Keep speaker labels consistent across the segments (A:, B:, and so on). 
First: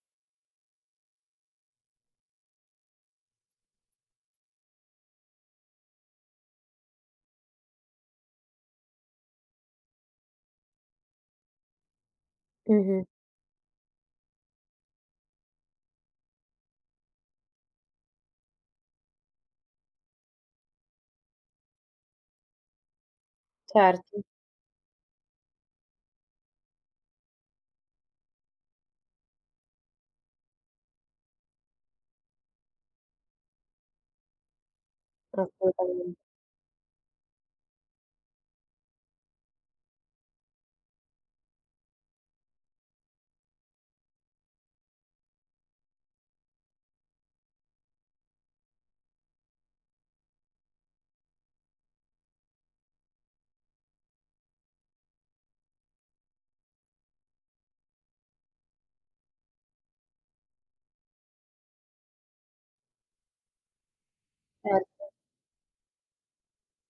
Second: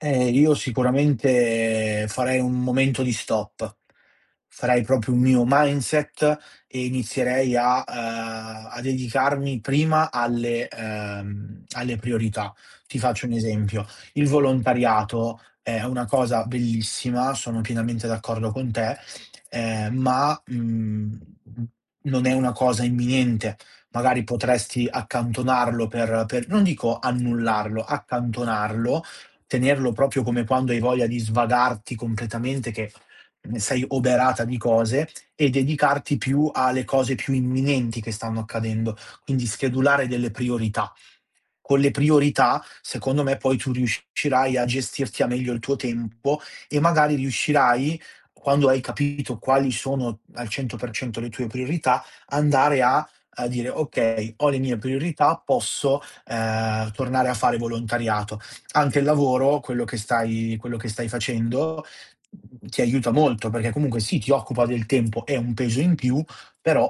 A: Eh, io sicuramente farei un momento di stop. Farei proprio un mio mindset e inizierei a uhm, a dedicarmi prima alle ehm, alle priorità. Ti
B: Mh-mh.
A: faccio un esempio: il volontariato è una cosa bellissima, sono pienamente d'accordo con te, ehm, ma, mhmm, non è una cosa imminente.
B: Certo.
A: Magari potresti accantonarlo per per non dico annullarlo, accantonarlo, tenerlo proprio come quando hai voglia di svagarti completamente che n sei oberata di cose e
B: Assolutamen
A: dedicarti più alle cose più imminenti che stanno accadendo, quindi schedulare delle priorità. Con le priorità secondo me poi tu riuscirai a gestirti al meglio il tuo tempo e magari riuscirai, quando hai capito quali sono al 100% le tue priorità, andare a a dire: "Okay, ho le mie priorità, posso, ehm, tornare a fare volontariato." Anche il lavoro, quello che stai quello che stai facendo, mhmm, ti aiuta molto, perché comunque sì, ti occupa del
B: Erto.
A: tempo, è un peso in più, però,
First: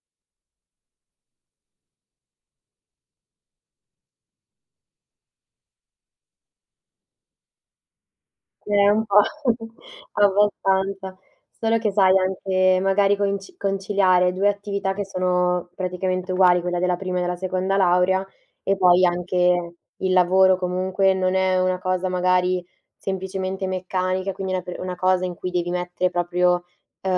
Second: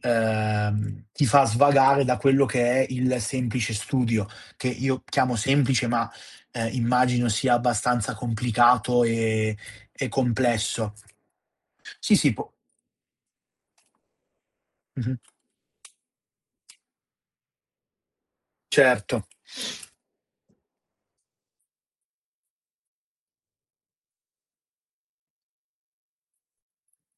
A: ehm, ti fa svagare da quello che è il semplice studio, che io chiamo semplice, ma, uhm, immagino sia abbastanza
B: Q eh,
A: complicato
B: un po'.
A: e e complesso.
B: Abbastanza. Solo che sai,
A: Sì, sì, può
B: anche magari coinci conciliare 2 attività che
A: Mh-mh.
B: sono praticamente uguali, quella della prima e della seconda laurea e poi
A: Certo.
B: anche il lavoro, comunque non è una cosa magari semplicemente meccanica, quindi una pe cosa in cui devi mettere proprio, uhm,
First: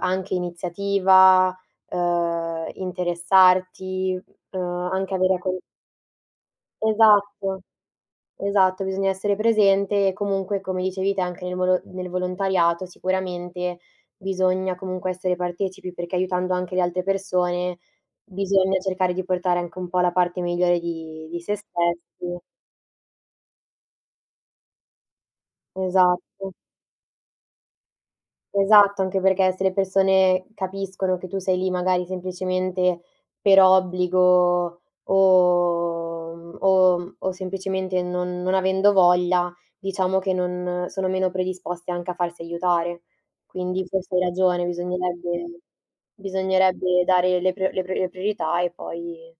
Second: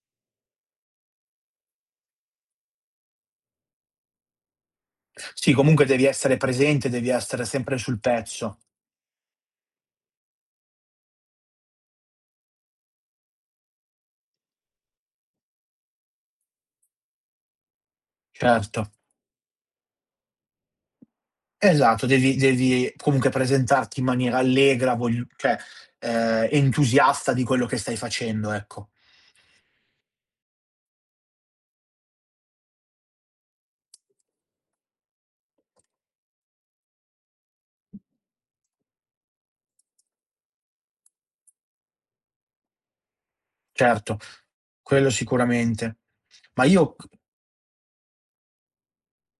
B: anche iniziativa, uhm, interessarti, uhm, anche avere a
A: Sì,
B: con
A: comunque devi essere presente, devi essere
B: Esatto,
A: sempre sul pezzo.
B: esatto, bisogna essere presente e comunque, come dicevi te, anche nel volo nel volontariato sicuramente bisogna comunque essere partecipi, perché aiutando anche le altre persone bisogna
A: Certo.
B: cercare di portare anche un po' la parte migliore di di sé
A: Esatto, devi
B: stessi.
A: devi comunque presentarti in maniera allegra, voglio cioè, ehm,
B: Esatto.
A: entusiasta di quello che stai facendo, ecco.
B: Esatto, anche perché se le persone capiscono che tu sei lì magari semplicemente per obbligo o mhmm, o mhmm, o semplicemente non non avendo voglia, diciamo che non sono meno predisposte anche a farsi aiutare. Quindi forse
A: Certo,
B: hai ragione,
A: quello
B: bisognerebbe
A: sicuramente. Ma io
B: bisognerebbe dare le prio le prio le priorità e poi